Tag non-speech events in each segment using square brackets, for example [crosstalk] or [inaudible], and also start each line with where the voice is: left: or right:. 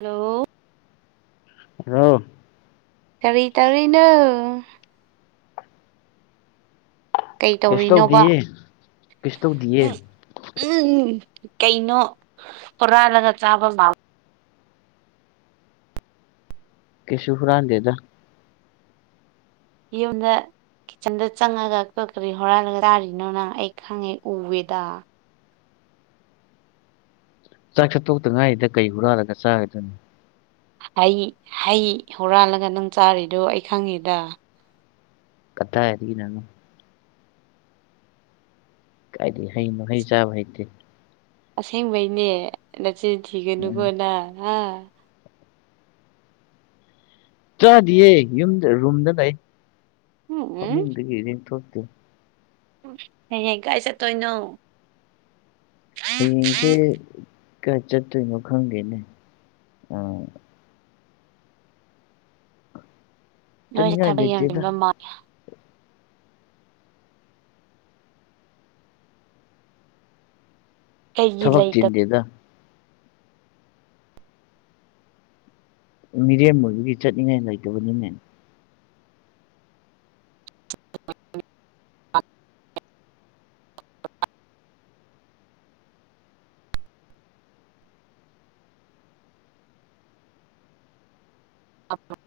right: Hello
left: hello
right: ꯀꯔꯤ ꯇꯧꯔꯤꯅꯣ ꯀꯩ
left: ꯀꯩꯁꯨ
right: ꯇꯧꯔꯤꯅꯣꯕ
left: ꯇꯧꯗꯤꯌꯦ ꯀꯩꯁꯨ ꯇꯧꯗꯤꯌꯦ
right: ꯎꯝ ꯎꯝ ꯀꯩꯅꯣ ꯍꯨꯔꯥꯜꯂꯒ ꯆꯥꯕ
left: ꯀꯩꯁꯨ ꯍꯔꯦꯗ
right: ꯌꯨꯝꯗ ꯀꯤꯠꯆꯟꯗ ꯆꯪꯉꯒ ꯀꯔꯤ ꯀꯔꯤ ꯍꯨꯔꯥꯜꯂꯒ ꯇꯥꯔꯤꯅꯣ ꯅ ꯑꯩ ꯈꯪꯉꯦ ꯎꯋꯦꯗ
left: ꯆꯥꯛ ꯆꯥꯠꯇꯣꯛꯇ ꯉꯥꯏꯔꯤꯗ ꯀꯩ ꯍꯨꯔꯥꯂꯒ ꯆꯥꯒꯗꯣꯏꯅꯤ
right: ꯍꯩ ꯍꯩ ꯍꯨꯔꯥꯜꯂꯒ ꯅꯪ ꯆꯥꯔꯤꯗꯨꯣ ꯑꯩ ꯈꯪꯉꯦꯗ
left: ꯀꯗꯥꯥ ꯍꯥꯏꯔꯤ ꯏꯅ ꯍꯥꯏꯗꯤ ꯍꯩ ꯃꯍꯩ ꯆꯥꯕ ꯍꯩꯇꯦ
right: ꯑꯁꯦꯡꯕꯩꯅꯦ ꯅꯆꯤꯟ
left: ꯎꯝ
right: ꯊꯤꯒꯅꯨꯀꯣ ꯅ ꯍꯥ
left: ꯆꯥꯗꯤꯌꯦ ꯌꯨꯝꯗ ꯔꯨꯝꯗ ꯂꯩ
right: ꯎꯝ
left: ꯐꯃꯨꯡꯗꯒꯤ ꯂꯊꯣꯛꯇꯦ
right: ꯍꯦ ꯀꯥꯏ ꯆꯠꯇꯣꯏꯅꯣ
left: ꯍꯌꯦꯡꯁꯦ ꯀꯌꯥ ꯆꯠꯇꯣꯏꯅꯣ ꯈꯪꯗꯦꯅꯦ
right: ꯅꯣꯏꯁꯦ
left: ꯆꯠꯅꯤꯡꯉꯥꯏ
right: ꯊꯕꯛ
left: ꯂꯩꯇꯦꯗ
right: ꯌꯦꯡꯕꯤꯟꯕ ꯃꯥ ꯀꯩꯒꯤ
left: ꯊꯕꯛ
right: ꯂꯩꯇꯕ
left: ꯆꯤꯟꯗꯦꯗ ꯃꯤꯔꯦꯝ ꯑꯣꯏꯕꯒꯤ ꯆꯠꯅꯤꯡꯉꯥꯏ ꯂꯩꯇꯕꯅꯤꯅꯦ
right: ꯑꯥ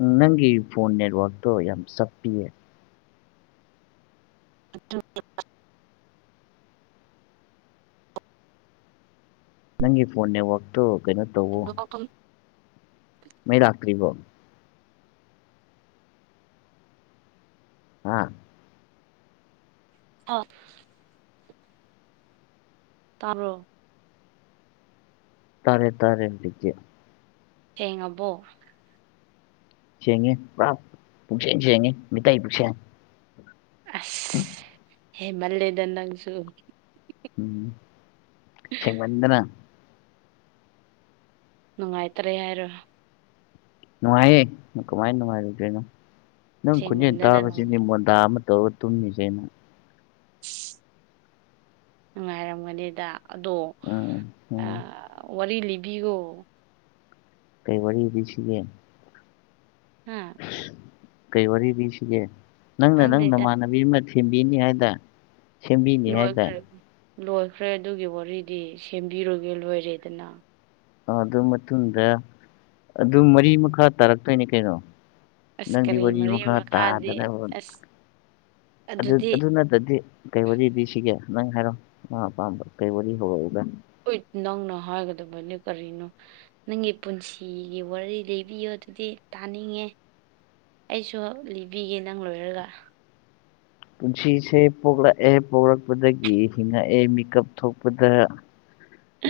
left: ꯎꯝ ꯅꯪꯒꯤ ꯐꯣꯟ ꯅꯦꯠꯋꯔꯛ ꯇꯣ ꯌꯥꯝ ꯁꯞꯄꯤꯌꯦ
right: ꯑꯗꯨ
left: ꯅꯪꯒꯤ ꯐꯣꯟ ꯅꯦꯠꯋꯥꯛꯛꯇꯨ ꯀꯩꯅꯣ ꯇꯧꯕꯋ ꯃ ꯔꯥꯇ꯭ꯔꯤꯔꯤꯕꯣ ꯎꯝ
right: ꯑꯣꯐ ꯇꯔꯣ
left: ꯇꯥꯔꯦ ꯇꯥꯔꯦ ꯏꯗꯤꯀꯦ
right: ꯁꯤꯦꯡꯉꯕꯣ
left: ꯁꯦꯡꯉꯤ ꯄꯨꯔꯥ ꯄꯨꯛꯆꯦꯡ ꯁꯦꯡꯉꯤ ꯃꯤꯇꯩ ꯄꯨꯛꯁꯦꯡ
right: ꯍꯦ ꯃꯜꯦꯗꯟ ꯅꯪꯁꯨ
left: ꯎꯝ ꯆꯗꯅ
right: ꯅꯨꯡꯉꯥꯏꯇꯔꯦ ꯍꯥꯏꯔꯣ
left: ꯅꯨꯡꯉꯥꯏꯌꯦ ꯀꯃꯥꯏꯅ ꯅꯨꯡꯉꯥꯏꯔꯨꯗꯣꯏꯅꯣ ꯅꯪ ꯈꯨꯟꯖꯦꯜ
right: ꯁꯦꯡꯃꯟꯗꯅ ꯅꯪ
left: ꯇꯥꯕꯁꯤꯗꯤ ꯃꯣꯟꯗꯥ ꯑꯃ ꯇꯧꯣꯛꯇꯝ ꯖꯦꯃ
right: ꯑꯁ ꯅꯨꯡꯉꯥꯏꯔꯝꯒꯅꯤꯗ ꯑꯗꯣ
left: ꯎꯝ ꯎꯝ
right: ꯋꯥꯔꯤ ꯂꯤꯕꯤꯌꯣ
left: ꯀꯩ ꯋꯥꯔꯤ ꯋꯥꯔꯤ ꯏꯕꯤꯁꯤꯦ
right: ꯍꯥꯝ
left: ꯀꯩ ꯋꯥꯔꯤ ꯂꯤꯁꯤꯒꯦ ꯅꯪꯅ ꯅꯪ
right: ꯈꯪꯗꯦꯗ
left: ꯅꯃꯥꯟꯅꯕꯤ ꯑꯃ ꯊꯦꯝꯕꯤꯅꯤ ꯍꯥꯏꯗꯅ
right: ꯂꯣꯏꯈ꯭ꯔꯦ ꯂꯣꯏꯈ꯭ꯔꯦ ꯑꯗꯨꯒꯤ ꯋꯥꯔꯤꯗꯤ ꯁꯦꯝꯕꯤꯔꯨꯒꯦ ꯂꯣꯏꯔꯦꯗꯅ
left: ꯑꯗꯨ ꯃꯇꯨꯡꯗ ꯑꯗꯨ ꯃꯔꯤ ꯃꯈꯥ ꯇꯥꯔꯛꯇꯣꯏꯅꯤ ꯀꯩꯅꯣ
right: ꯑꯁ
left: ꯅꯪꯗꯤ
right: ꯀꯔꯤ
left: ꯋꯥꯔꯤ
right: ꯃꯔꯤ
left: ꯃꯈꯥ
right: ꯃꯈꯥꯗꯤ
left: ꯇꯥꯗꯅꯕ
right: ꯑꯁ
left: ꯑꯗꯨ
right: ꯑꯗꯨꯗꯤ
left: ꯑꯗꯨꯗꯗꯤ ꯀꯩ ꯋꯥꯔꯤꯗꯤ ꯁꯤꯒꯦ ꯅꯪ ꯍꯥꯏꯔꯣ ꯃꯥ ꯑꯄꯥꯝꯕ ꯀꯩ ꯋꯥꯔꯤ ꯍꯧꯔꯛꯎꯒ
right: ꯍꯣꯏ ꯅꯪꯅ ꯍꯥꯏꯒꯗꯕꯅꯤ ꯀꯔꯤꯅꯣ ꯅꯪꯒꯤ ꯄꯨꯟꯁꯤꯒꯤ ꯋꯥꯔꯤ ꯂꯤꯕꯤꯌꯣ ꯑꯗꯨꯗꯤ ꯇꯥꯅꯤꯡꯉꯦ ꯑꯩꯁꯨ ꯂꯤꯕꯤꯒꯦ ꯅꯪ ꯂꯣꯏꯔꯒ
left: ꯄꯨꯟꯁꯤꯁꯦ ꯄꯣꯛꯂꯛꯑꯦ ꯄꯣꯛꯔꯛꯄꯗꯒꯤ ꯍꯤꯡꯉꯛꯑꯦ ꯃꯦꯀꯞ ꯊꯣꯛꯄꯗ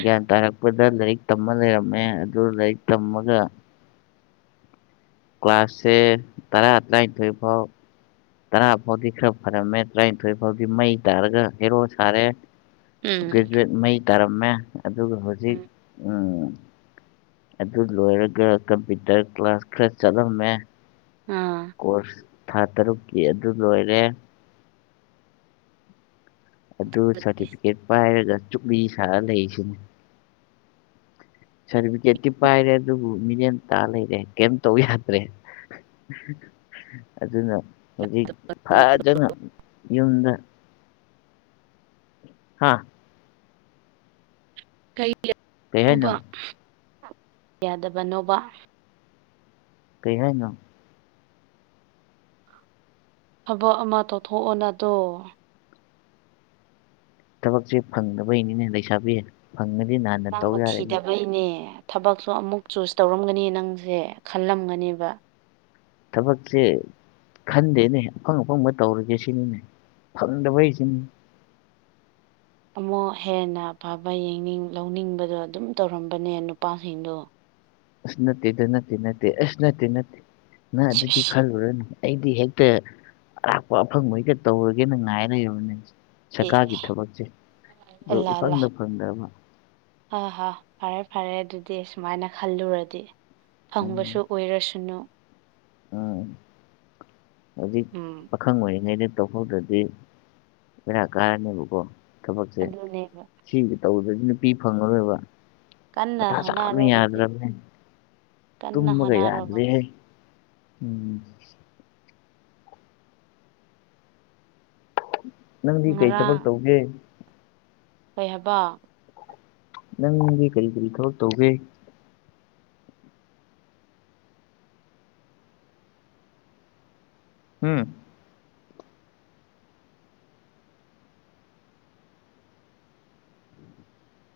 left: ꯒ꯭ꯌꯥꯟ ꯇꯥꯔꯛꯄꯗ ꯂꯥꯏꯔꯤꯛ ꯇꯝꯃ ꯂꯩꯔꯝꯃꯦ ꯑꯗꯨ ꯂꯥꯏꯔꯤꯛ ꯇꯝꯃꯒ꯫ ꯀ꯭ꯂꯥꯁꯁꯦ ꯇꯔꯥ ꯇꯔ꯭ꯥꯢꯟꯊꯣꯢ ꯐꯥꯎ ꯇꯔꯥ ꯐꯥꯎꯗꯤ ꯈꯔ ꯐꯔꯝꯃꯦ ꯇꯔꯥꯅꯤꯊꯣꯏ ꯐꯥꯎꯗꯤ ꯃꯩ ꯇꯥꯔꯒ ꯍꯦꯔꯣ ꯁꯥꯔꯦ꯫
right: ꯎꯝ
left: ꯒ꯭ꯔꯦꯖꯨꯋꯦꯠ ꯃꯩ ꯇꯥꯔꯝꯃꯦ ꯑꯗꯨꯒ ꯍꯧꯖꯤꯛ
right: ꯎꯝ
left: ꯎꯝ꯫ ꯑꯗꯨ ꯂꯣꯏꯔꯒ ꯀꯝꯄ꯭ꯌꯨꯇꯔ ꯀ꯭ꯂꯥꯁ ꯈꯔ ꯆꯠꯂꯝꯃꯦ꯫
right: ꯑꯥ꯫
left: ꯀꯣꯔꯁ ꯊꯥ ꯇꯔꯨꯛꯀꯤ ꯑꯗꯨ ꯂꯣꯏꯔꯦ꯫ ꯑꯗꯨ ꯁꯥꯔꯇꯤꯐꯤꯀꯦꯠ ꯄꯥꯏꯔꯒ ꯆꯨꯞꯂꯤ ꯁꯥꯔ ꯂꯩꯔꯤꯁꯤꯅꯤ꯫ ꯁꯥꯔꯇꯤꯐꯤꯀꯦꯠꯇꯤ ꯄꯥꯏꯔꯦ ꯑꯗꯨꯕꯨ ꯃꯤꯔꯦꯟꯇꯥ ꯂꯩꯔꯦ ꯀꯩꯝ ꯇꯧ ꯌꯥꯗ꯭ꯔꯦ ꯑꯗꯨꯅ ꯍꯧꯖꯤꯛ ꯐꯖꯅ ꯌꯨꯝꯗ ꯍꯥꯥ ꯀꯩ ꯍꯥꯏꯅꯣ
right: ꯀꯩꯅꯣꯕ ꯌꯥꯗꯕꯅꯣꯕ
left: ꯀꯩ ꯍꯥꯏꯥꯏꯅ
right: ꯊꯕꯛ ꯑꯃ ꯇꯧꯊꯣꯛꯑꯣꯅꯗꯣ
left: ꯊꯕꯛꯁꯦ ꯐꯪꯗꯕꯩꯅꯤꯅꯦ ꯂꯩꯁꯥꯕꯤ ꯐꯪꯗꯤ ꯅ
right: ꯅꯪꯕ ꯊꯤꯗꯥꯕꯩ ꯏꯅꯦ ꯊꯕꯛꯁꯨ ꯑꯃꯨꯛ ꯆꯨꯁ ꯇꯧꯔꯝꯒꯅꯤ ꯅꯪꯁꯦ ꯈꯜꯂꯝꯒꯅꯦꯕ
left: ꯊꯕꯛꯁꯤ ꯈꯟꯗꯦꯅꯦ ꯑꯐꯪ ꯑꯐꯪꯕ ꯇꯧꯔꯒꯦ ꯁꯤꯅꯤꯅꯦ ꯐꯪꯗꯕꯩꯁꯤꯅꯤꯅꯦ
right: ꯑꯃꯨꯛ ꯍꯦꯟꯅ ꯐꯕ ꯌꯦꯡꯅꯤꯡ ꯂꯧꯅꯤꯡꯕꯗꯣ ꯑꯗꯨꯝ ꯇꯧꯔꯝꯕꯅꯦ ꯅꯨꯄꯥꯁꯤꯡꯗꯣ꯫
left: ꯑꯁ ꯅꯠꯇꯦꯗ ꯅꯠꯇꯦ ꯅꯠꯇꯦ ꯑꯁ ꯅꯠꯇꯦ ꯅꯠꯇꯦ ꯅ ꯑꯗꯨꯗꯤ
right: ꯁꯤꯁ
left: ꯈꯜꯂꯨ ꯔꯅꯨ ꯑꯩꯗꯤ ꯍꯦꯛꯇ ꯑꯔꯥꯛꯄ ꯑꯐꯪꯕ ꯍꯦꯛꯇ ꯇꯧꯔꯒꯦꯅ ꯉꯥꯏ ꯂꯩꯔꯕꯅꯦ꯫
right: ꯑꯦ
left: ꯁꯔꯀꯥꯔꯒꯤ ꯊꯕꯛꯁꯦ ꯑꯗꯨ
right: ꯑꯜꯂꯥ ꯑꯜꯂꯥ
left: ꯏꯐꯪꯗ ꯐꯪꯗꯕ꯫
right: ꯍꯥ ꯍꯥ ꯐꯔꯦ ꯐꯔꯦ ꯑꯗꯨꯗꯤ ꯁꯨꯃꯥꯏꯅ ꯈꯜꯂꯨꯔꯗꯤ ꯐꯪꯕꯁꯨ
left: ꯎꯝ
right: ꯑꯣꯏꯔꯁꯅꯨ꯫
left: ꯎꯝ ꯍꯧꯖꯤꯛ
right: ꯎꯝ
left: ꯄꯥꯈꯪ ꯑꯣꯏꯔꯤꯉꯩꯗ ꯇꯧꯍꯧꯗ꯭ꯔꯗꯤ ꯕꯦꯔꯥ ꯀꯥꯔꯅꯦꯕꯀꯣ꯫ ꯊꯕꯛꯁꯦ
right: ꯑꯗꯨꯅꯦꯕ
left: ꯁꯤꯒꯤ ꯇꯧꯕꯗꯗꯤ ꯅꯨꯄꯤ ꯐꯪꯉꯔꯣꯏꯕ꯫
right: ꯀꯟꯅ
left: ꯃꯊꯥ ꯁꯥꯕꯅ
right: ꯍꯣꯠꯅꯔꯣ ꯑꯗꯨꯗꯤ
left: ꯌꯥꯗ꯭ꯔꯝꯅꯦ꯫
right: ꯀꯟꯅ
left: ꯇꯨꯝꯃꯒ
right: ꯍꯣꯠꯅꯔꯣꯕ
left: ꯌꯥꯗ꯭ꯔꯦ ꯍꯦ ꯎꯝ ꯅꯪꯗꯤ ꯀꯩ ꯊꯕꯛ
right: ꯉꯔꯥꯡ
left: ꯇꯧꯒꯦ꯫
right: ꯀꯩ ꯍꯏꯕ꯫
left: ꯅꯪꯗꯤ ꯀꯔꯤ ꯀꯔꯤ ꯊꯕꯛ ꯇꯧꯒꯦ꯫ ꯍꯨꯝ꯫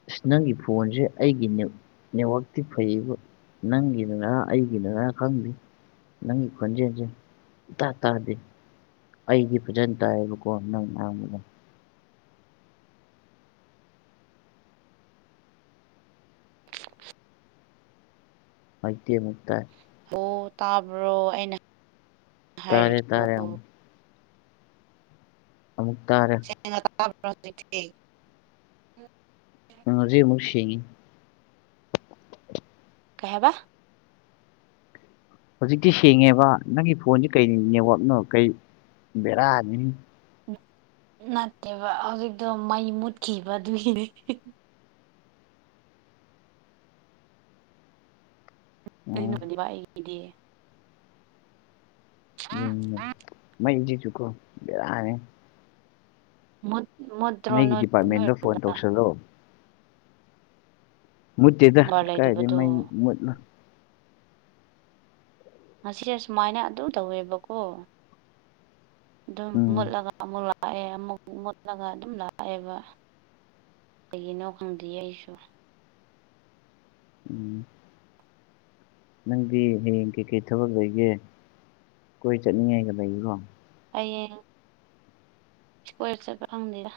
left: ꯑꯁ ꯅꯪꯒꯤ ꯐꯣꯟꯖꯦ ꯑꯩꯒꯤ ꯅꯦꯠ ꯅꯦꯠꯋꯥꯛꯇꯤ ꯐꯩꯌꯦꯕ ꯅꯪꯒꯤꯗꯅ ꯑꯩꯒꯤꯗꯅ ꯈꯪꯗꯦ ꯅꯪꯒꯤ ꯈꯣꯟꯖꯦꯜꯁꯦ꯫ ꯏꯇꯥ ꯇꯥꯗꯦ ꯑꯩꯗꯤ ꯐꯖꯅ ꯇꯥꯏꯑꯌꯦꯕꯀꯣ ꯅꯪ ꯉꯥꯡꯕꯗ꯫ ꯃꯥꯏꯇꯦ ꯃꯨꯛꯇ꯫
right: ꯑꯣ ꯇꯥꯕ꯭ꯔꯣ ꯑꯩꯅ
left: ꯇꯥꯔꯦ
right: ꯍꯥꯏꯔꯤꯗꯣ
left: ꯇꯥꯔꯦ꯫ ꯑꯃꯨꯛ ꯇꯥꯔꯦ꯫
right: [unintelligible]
left: ꯉꯖꯤ ꯑꯃꯨꯛ ꯁꯦꯡꯉꯤ꯫
right: ꯀꯩ ꯍꯥꯢꯕ꯫
left: ꯍꯧꯖꯤꯛꯇꯤ ꯁꯦꯡꯉꯦꯕ ꯅꯪꯒꯤ ꯐꯣꯟꯖꯤ ꯀꯩ ꯅꯦꯠꯋꯥꯛꯅꯣ ꯀꯩ ꯕꯦꯔꯥꯅꯤ
right: ꯅꯠꯇꯦꯕ ꯍꯧꯖꯤꯛꯇꯣ ꯃꯩ ꯃꯨꯠꯈꯤꯕꯗꯨꯒꯤꯅꯦ ꯍꯦ ꯍꯦ
left: ꯑꯣ
right: [unintelligible] ꯑꯩꯒꯤꯗꯤ꯫
left: ꯎꯝ ꯃꯩꯗꯤꯖꯨꯀꯣ ꯕꯦꯔꯥꯅꯦ꯫
right: [unintelligible] ꯃꯨꯗ꯭ꯔꯣ
left: ꯃꯩꯒꯤ ꯗꯤꯄꯥꯔꯠꯃꯦꯟꯗ ꯐꯣꯟ
right: [unintelligible]
left: ꯇꯧꯁꯜꯂꯣ ꯃꯨꯠꯇꯦꯗ
right: ꯅꯦꯠꯋꯥꯛ
left: ꯀꯥꯏꯗꯩ
right: ꯂꯩꯇꯕꯗꯣ
left: ꯃꯩ ꯃꯨꯠꯅꯣ꯫
right: ꯉꯁꯤꯁꯦ ꯁꯨꯃꯥꯏꯅ ꯑꯗꯨ ꯇꯧꯋꯦꯕꯀꯣ ꯑꯗꯨꯝ
left: ꯎꯝ
right: ꯃꯨꯠꯂꯒ ꯑꯃꯨꯛ ꯂꯥꯛꯑꯦ ꯑꯃꯨꯛ ꯃꯨꯠꯂꯒ ꯑꯗꯨꯝ ꯂꯥꯛꯑꯦꯕ ꯀꯩꯒꯤꯅꯣ ꯈꯪꯗ꯭ꯦ ꯑꯩꯁꯨ
left: ꯎꯝ ꯅꯪꯗꯤ ꯍꯌꯦꯡ ꯀꯩꯀꯩ ꯊꯕꯛ ꯂꯩꯒꯦ ꯀꯣꯏ ꯆꯠꯅꯤꯡꯉꯥꯏꯒ ꯂꯩꯕꯔꫭ
right: ꯍꯥꯌꯦꯡ ꯏꯁꯀ꯭ꯋꯥꯔ ꯆꯠꯄ ꯐꯪꯗꯦꯔ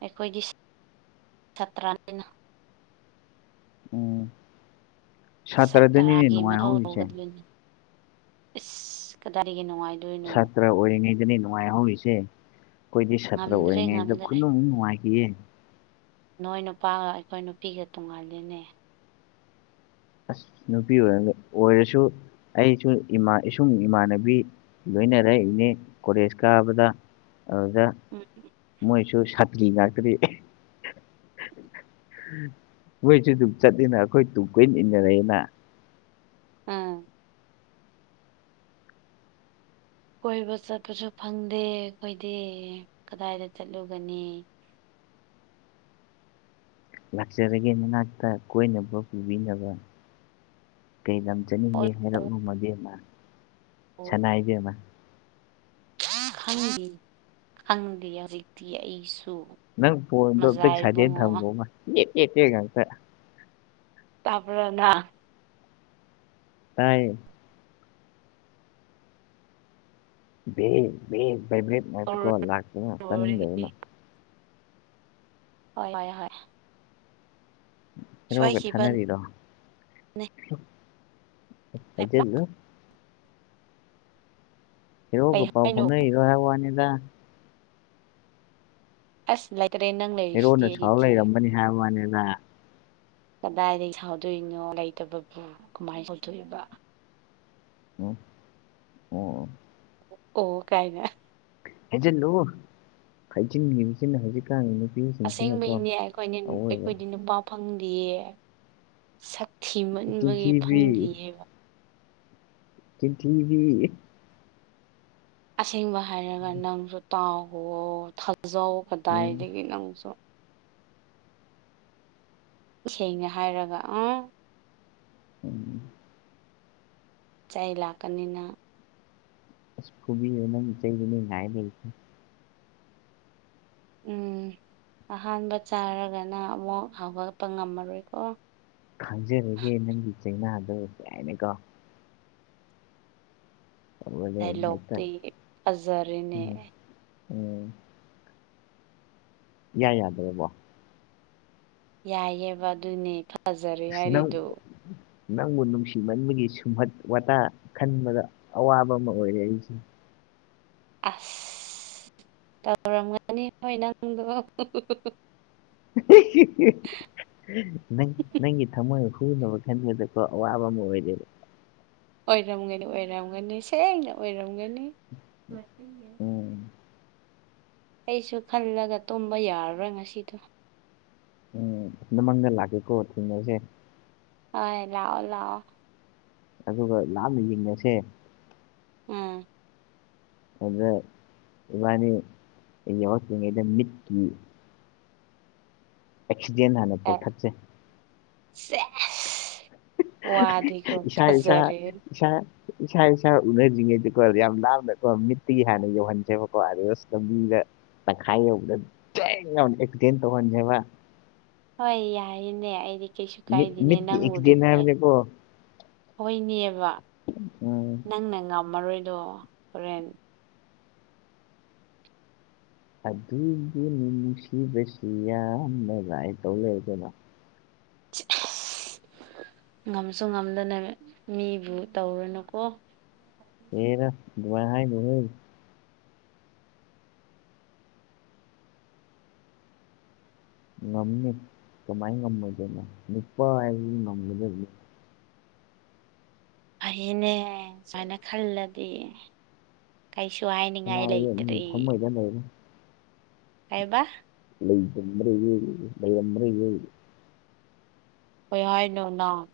right: ꯑꯩꯈꯣꯏꯒꯤ ꯁꯥꯇ꯭ꯔꯅꯤꯅ
left: ꯎꯝ ꯁꯥꯇ꯭ꯔꯗꯨꯅꯤꯅꯦ
right: ꯁꯥꯇ꯭ꯔꯒꯤ ꯃꯊꯧ
left: ꯅꯨꯡꯉꯥꯏꯍꯧꯔꯤꯁꯦ
right: ꯇꯧꯒꯗꯕꯅꯤ ꯏꯁ ꯀꯗꯥꯏꯒꯤ ꯅꯨꯡꯉꯥꯏ
left: ꯁꯥꯇ꯭ꯔ ꯑꯣꯏꯔꯤꯉꯩꯗꯅꯦ ꯅꯨꯡꯉꯥꯏꯍꯧꯔꯤꯁꯦ꯫ ꯈꯣꯏꯗꯤ ꯁꯥꯇ꯭ꯔ
right: ꯉꯝꯗ꯭ꯔꯦ
left: ꯑꯣꯏꯔꯤꯉꯩꯗ
right: ꯉꯝꯗ꯭ꯔꯦ
left: ꯈꯨꯅꯨꯡ ꯅꯨꯡꯉꯥꯏꯒꯤꯌꯦ꯫
right: ꯅꯣꯏ ꯅꯨꯄꯥꯒ ꯑꯩꯈꯣꯏ ꯅꯨꯄꯤꯒ ꯇꯣꯡꯉꯥꯜꯂꯤꯅꯦ꯫
left: ꯑꯁ ꯅꯨꯄꯤ ꯑꯣꯢꯔ ꯑꯣꯏꯔꯁꯨ ꯑꯩꯁꯨ ꯏꯃꯥ ꯏꯁꯨꯡ ꯏꯃꯥꯟꯅꯕꯤ ꯂꯣꯏꯅꯔꯛꯏꯅꯦ ꯀꯣꯂꯦꯖ ꯀꯥꯕꯗ꯫ ꯑꯗꯨꯗ ꯃꯣꯏꯁꯨ ꯁꯥꯇ꯭ꯔꯤ ꯉꯥꯛꯇꯗꯤ ꯃꯣꯏꯁꯨ ꯑꯗꯨꯝ ꯆꯠꯂꯤꯅ ꯑꯩꯈꯣꯏ ꯇꯨꯡ ꯀꯣꯢꯏꯟ ꯏꯟꯅꯔꯛꯏꯅ꯫
right: ꯑꯥ꯫ ꯀꯣꯏꯕ ꯆꯠꯄꯁꯨ ꯐꯪꯗꯦ ꯑꯈꯣꯏꯗꯤ ꯀꯗꯥꯏꯗ ꯆꯠꯂꯨꯒꯅꯤ꯫
left: ꯂꯥꯛꯆꯔꯒꯦ ꯃꯅꯥꯛꯇ ꯀꯣꯏꯅꯕ ꯄꯨꯕꯤꯅꯕ ꯀꯩ ꯂꯝ ꯆꯠꯅꯤꯡꯒꯦ ꯍꯥꯏꯔꯛꯂꯨ ꯃꯕꯦꯝꯃ ꯁꯅꯥ ꯏꯕꯦ‌ꯝꯃ
right: ꯈꯪꯗꯦ ꯈꯪꯗꯦ ꯍꯧꯖꯤꯛꯇꯤ ꯑꯩꯁꯨ
left: ꯅꯪ ꯐꯟꯗꯣ ꯚꯥꯛꯁꯥꯏꯂꯦꯟ
right: ꯃꯖꯥꯏꯕꯨꯡꯉꯣ
left: ꯊꯝꯒꯣꯕ ꯉꯥꯛ ꯉꯥꯛ ꯉꯥꯛꯇ
right: ꯇꯥꯄꯔꯅꯪ
left: ꯇꯥꯏꯌꯦ ꯚꯥꯠ ꯚꯥꯠ ꯚꯥꯏꯚꯔꯦꯠ ꯃꯥꯏꯠꯀꯣꯜ ꯂꯥꯛꯇꯅ
right: ꯍꯣꯏ
left: ꯇꯥꯅꯤꯟꯗꯗꯅ
right: ꯍꯣꯏ ꯍꯣꯏ ꯍꯣꯏ
left: ꯍꯔꫭꯒ
right: ꯁꯣꯏꯈꯤꯕꯅꯦ
left: ꯊꯅꯔꯤꯔꯣ ꯍꯔꯣꯒ
right: ꯀꯩ
left: ꯄꯥꯎ
right: ꯍꯥꯏꯅꯣ
left: ꯐꯥꯎꯅꯔꯤꯔꫭ ꯍꯥꯏ ꯋꯥ ꯅꯤꯗ
right: ꯑꯁ ꯂꯥꯏꯇꯔꯦ ꯅꯪ ꯂꯩꯔꯤ ꯁꯤꯗꯤ ꯑꯩꯒꯤꯗꯤ
left: UNINTELLIGIBLE ꯍꯥꯏ ꯋꯥꯅꯤꯗ
right: ꯀꯗꯥꯏꯗꯒꯤ ꯁꯥꯎꯗꯣꯏꯅꯣ ꯂꯩꯇꯕꯕꯨ ꯀꯃꯥꯏꯅ ꯇꯧꯗꯣꯏꯏꯕ
left: ꯎ ꯑꯣ
right: ꯑꯣ ꯀꯥꯏꯅꯦ
left: ꯍꯖꯦꯟ ꯂꯨ UNINTELLIGIBLE ꯁꯤꯅ ꯍꯧꯖꯤꯛꯀꯥꯟꯒꯤ ꯅꯨꯄꯤꯁꯤꯡꯁꯤꯅꯀꯣ ꯑꯋꯣꯏꯕ
right: ꯐꯪꯗꯌꯦ ꯁꯛ ꯊꯤ ꯃꯟꯕꯒꯤ
left: ꯆꯤꯟꯊꯤꯕꯤ
right: ꯐꯪꯗ꯭ꯌꯦꯕ
left: ꯆꯤꯟꯊꯤꯕꯤ
right: ꯑꯁꯦꯡꯕ ꯍꯥꯏꯔꯒ ꯅꯪꯁꯨ ꯇꯥꯎꯍꯣ ꯊꯥꯖꯧ
left: ꯎꯝ
right: ꯀꯗꯥꯏꯗꯒꯤ ꯅꯪꯁꯨ ꯏꯁꯦꯡꯅ ꯍꯥꯏꯔꯒ ꯑꯥ
left: ꯎꯝ
right: ꯆꯩ ꯂꯥꯛꯀꯅꯤ ꯅꯪ
left: ꯑꯁ ꯐꯨꯕꯤꯑꫭ ꯅꯪꯅ ꯆꯩꯗꯨꯅꯤ ꯉꯥꯏ ꯂꯩꯔꯤꯁꯦ
right: ꯎꯝ ꯑꯍꯥꯟꯕ ꯆꯥꯔꯒꯅ ꯑꯃꯨꯛ ꯍꯧꯒꯠꯄ ꯉꯝꯃꯔꯣꯏꯀꯣ
left: ꯈꯪꯖꯔꯒꯦ ꯅꯪꯒꯤ ꯆꯩꯅꯥꯗꯣ ꯀꯥꯏꯅꯀꯣ ꯇꯧꯔꯒ ꯍꯦꯛꯇ
right: ꯗꯥꯏꯂꯣꯛꯇ ꯑꯖꯔꯅꯦ
left: ꯎꯝ ꯎꯝ ꯏꯌꯥ ꯌꯥꯗ꯭ꯔꯦꯕꯣ
right: ꯌꯥꯏꯑꯦꯕ ꯑꯗꯨꯅꯦ ꯐꯖꯔꯦ
left: ꯅꯪ
right: ꯍꯥꯏꯔꯤꯗꯣ
left: ꯅꯪꯕꯨ ꯅꯨꯡꯁꯤꯃꯟꯕꯒꯤ ꯁꯨꯝꯍꯠ ꯋꯥꯇꯥ ꯈꯟꯕꯗ ꯑꯋꯥꯕ ꯑꯃ ꯑꯣꯏꯔꯦ ꯑꯩꯁꯦ
right: ꯑꯁ ꯗꯧꯔꯥꯃꯅꯤ ꯍ ꯅꯪꯗꯣ
left: [unintelligible] ꯅꯪ
right: ꯑꯣꯏꯔꯝꯒꯅꯤ
left: ꯅꯪꯒꯤ ꯊꯃꯣꯏ ꯍꯨꯅꯕ ꯈꯟꯕꯗꯀꯣ ꯑꯋꯥꯕ ꯑꯃ ꯑꯣꯏꯔꯦ
right: ꯑꯣꯏꯔꯝꯒꯅꯤ ꯑꯣꯏꯔꯝꯒꯅꯤ ꯁꯦꯡꯅ ꯑꯣꯏꯔꯝꯒꯅꯤ ꯑꯩꯁꯨ
left: ꯎꯝ
right: ꯑꯩꯁꯨ ꯈꯜꯂꯒ ꯇꯨꯝꯕ ꯌꯥꯔꯔꯣꯏ ꯉꯁꯤꯗꯣ
left: ꯎꯝ ꯅꯃꯪꯗ ꯂꯥꯛꯀꯦꯀꯣ ꯊꯦꯡꯅꯁꯦ
right: ꯍꯣꯏ ꯂꯥꯛꯑꯣ ꯂꯥꯛꯑꯣ
left: ꯑꯗꯨꯒ ꯂꯥꯅ ꯌꯦꯡꯉꯁꯦ
right: ꯎꯝ
left: ꯑꯗ ꯏꯕꯥꯅꯤ UNINTELLIGIBLE ꯃꯠꯀꯤ ꯑꯦꯛꯁꯤꯗꯦꯟ ꯍꯥꯟꯅ ꯀꯧꯊꯠꯆꯩ
right: ꯁꯦ ꯋꯥꯗꯤꯀꫭ ꯐꯖꯔꯦ
left: ꯁ ꯏꯁꯥ ꯏꯁꯥ ꯎꯅꯗ꯭ꯔꯤꯉꯩꯗꯀꯣ ꯌꯥꯝ ꯂꯥꯞꯅꯀꯣ ꯃꯤꯠꯇꯒꯤ ꯍꯥꯟꯅ ꯌꯧꯍꯟꯖꯕꯀꯣ ꯑꯗꯨꯒ ꯂꯝꯕꯤꯗ ꯇꯪꯈꯥꯏ ꯌꯥꯎꯕꯗ ꯗꯦꯟ ꯌꯥꯎꯅ ꯑꯦꯛꯁꯤꯗꯦꯟ ꯇꯧꯍꯥꯡꯁꯦ
right: ꯍꯣꯏ ꯌꯥꯏꯅꯦ ꯑꯩꯗꯤ ꯀꯩꯁꯨ
left: ꯃꯤꯠ
right: ꯀꯥꯏꯗꯦꯅꯦ
left: ꯃꯤꯠꯀꯤ ꯑꯦꯛꯁꯤꯗꯦꯟ
right: ꯅꯪꯕꯨꯗꯤꯅꯦ
left: ꯍꯥꯏꯕꯅꯦꯀꯣ
right: ꯍꯣꯏꯅꯦꯕ
left: ꯎꯝ
right: ꯅꯪꯅ ꯉꯝꯃꯔꯣꯏꯗꯣ ꯍꯣꯔꯦꯟ
left: ꯑꯗꯨꯕꯨꯅꯦ ꯅꯨꯡꯁꯤꯕꯁꯤ ꯌꯥꯝꯅ ꯂꯥꯏ ꯇꯧꯂꯩꯔꯖ꯭ꯠꯂꫭ
right: ꯉꯝꯁꯨ ꯉꯝꯗꯅ ꯃꯤꯕꯨ ꯇꯧꯔꯨꯅꯨꯀꯣ
left: ꯍꯦꯔꯥ ꯑꯗꯨꯃꯥꯏ ꯍꯥꯏꯅꯨ ꯍꯦ ꯉꯝꯅꯤ ꯀꯃꯥꯏꯅ ꯉꯝꯃꯣꯏꯗꯣꯏꯅꯣ ꯅꯨꯄꯥ ꯍꯥꯏꯁꯤ ꯉꯝꯒꯗꯕꯅꯤ
right: ꯐꯩꯅꯦ ꯁꯨꯃꯥꯏꯅ ꯈꯜꯂꯗꯤ ꯀꯩꯁꯨꯨ ꯍꯥꯏꯅꯤꯡꯉꯥꯏ
left: ꯀꯅꯥꯒꯤ ꯅꯪꯒꯤ
right: ꯂꯩꯇ꯭ꯔꯦ
left: [unintelligible]
right: ꯀꯩꯕ
left: ꯂꯩꯔꯤ ꯂꯩꯔꯝꯗꯔꯗꯤ ꯑꯣꯏ
right: ꯀꯩ ꯍꯥꯏꯅꯣ ꯅꯪ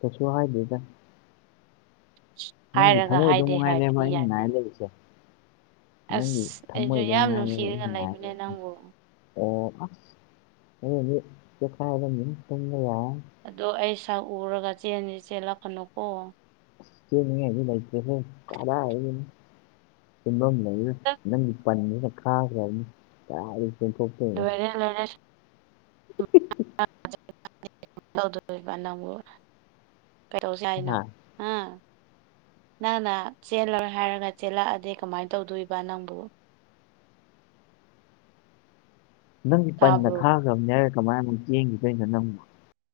left: ꯀꯩꯁꯨ ꯍꯥꯏꯗꯦꯗ ꯅꯪꯒꯤ
right: ꯍꯥꯏꯔꯒ
left: ꯊꯃꯣꯏꯗꯣ
right: ꯍꯥꯏꯗꯦ
left: ꯃꯉꯥꯏꯔꯦꯕ
right: ꯍꯥꯏꯕꯗꯤ
left: ꯑꯩꯅ ꯉꯥꯏ
right: ꯌꯥꯗꯦ
left: ꯂꯩꯔꯤꯁꯦ ꯅꯪꯒꯤ
right: ꯑꯁ ꯑꯩꯁꯨ
left: ꯊꯃꯣꯏꯗꯣ
right: ꯌꯥꯝ
left: ꯃꯉꯥꯏꯔꯦꯕ
right: ꯅꯨꯡꯁꯤꯔ
left: ꯑꯩꯅ ꯉꯥꯏ
right: ꯂꯩꯕꯅꯦ
left: ꯂꯩꯔꯤꯁꯦ
right: ꯅꯪꯕꯨ
left: ꯑꯣ ꯑꯁ ꯑꯗꯨꯗꯤ ꯄꯣꯈꯥꯏꯔꯅꯤ ꯇꯨꯝꯕ ꯌꯥꯔꯔꯣꯏ
right: ꯑꯗꯣ ꯑꯩ ꯁꯛꯎꯔꯒ ꯆꯦꯟꯁꯤ ꯆꯦꯜꯂꯛꯀꯅꯨꯀꯣ
left: ꯆꯦꯜꯅꯤꯉꯥꯏ ꯂꯩꯇꯦꯍꯦ ꯀꯗꯥꯏꯗꯩꯅꯣ ꯇꯨꯝꯐꯝ ꯂꯩꯔꯣꯏ ꯄꯟꯗꯨꯅ ꯈꯥꯈ꯭ꯔꯅꯤ ꯌꯥꯔꯣꯏ
right: ꯂꯣꯏꯔꯦ ꯂꯣꯏꯔꯦ
left: [unintelligible]
right: ꯅꯪꯕꯨ ꯀꯩ ꯗꯧꯁꯤ ꯍꯥꯏꯅꯣ
left: ꯍꯥ
right: ꯅꯪꯅ ꯆꯦꯜꯂꯔꯣꯏ ꯍꯥꯏꯔꯒ ꯆꯦꯜꯂꯛꯑꯗꯤ ꯀꯃꯥꯏꯅ ꯇꯧꯗꯣꯏꯕ ꯅꯪꯕꯨ
left: ꯅꯪꯒꯤ ꯄꯟꯅ
right: ꯇꯥꯕ꯭ꯔꯣ
left: ꯈꯥꯈ꯭ꯔꯕꯅꯤ ꯍꯥꯏꯔ ꯀꯃꯥꯏꯅ ꯑꯃꯨꯛ ꯆꯦꯡꯈꯤꯗꯣꯏꯅꯣ ꯅꯪꯕꯨ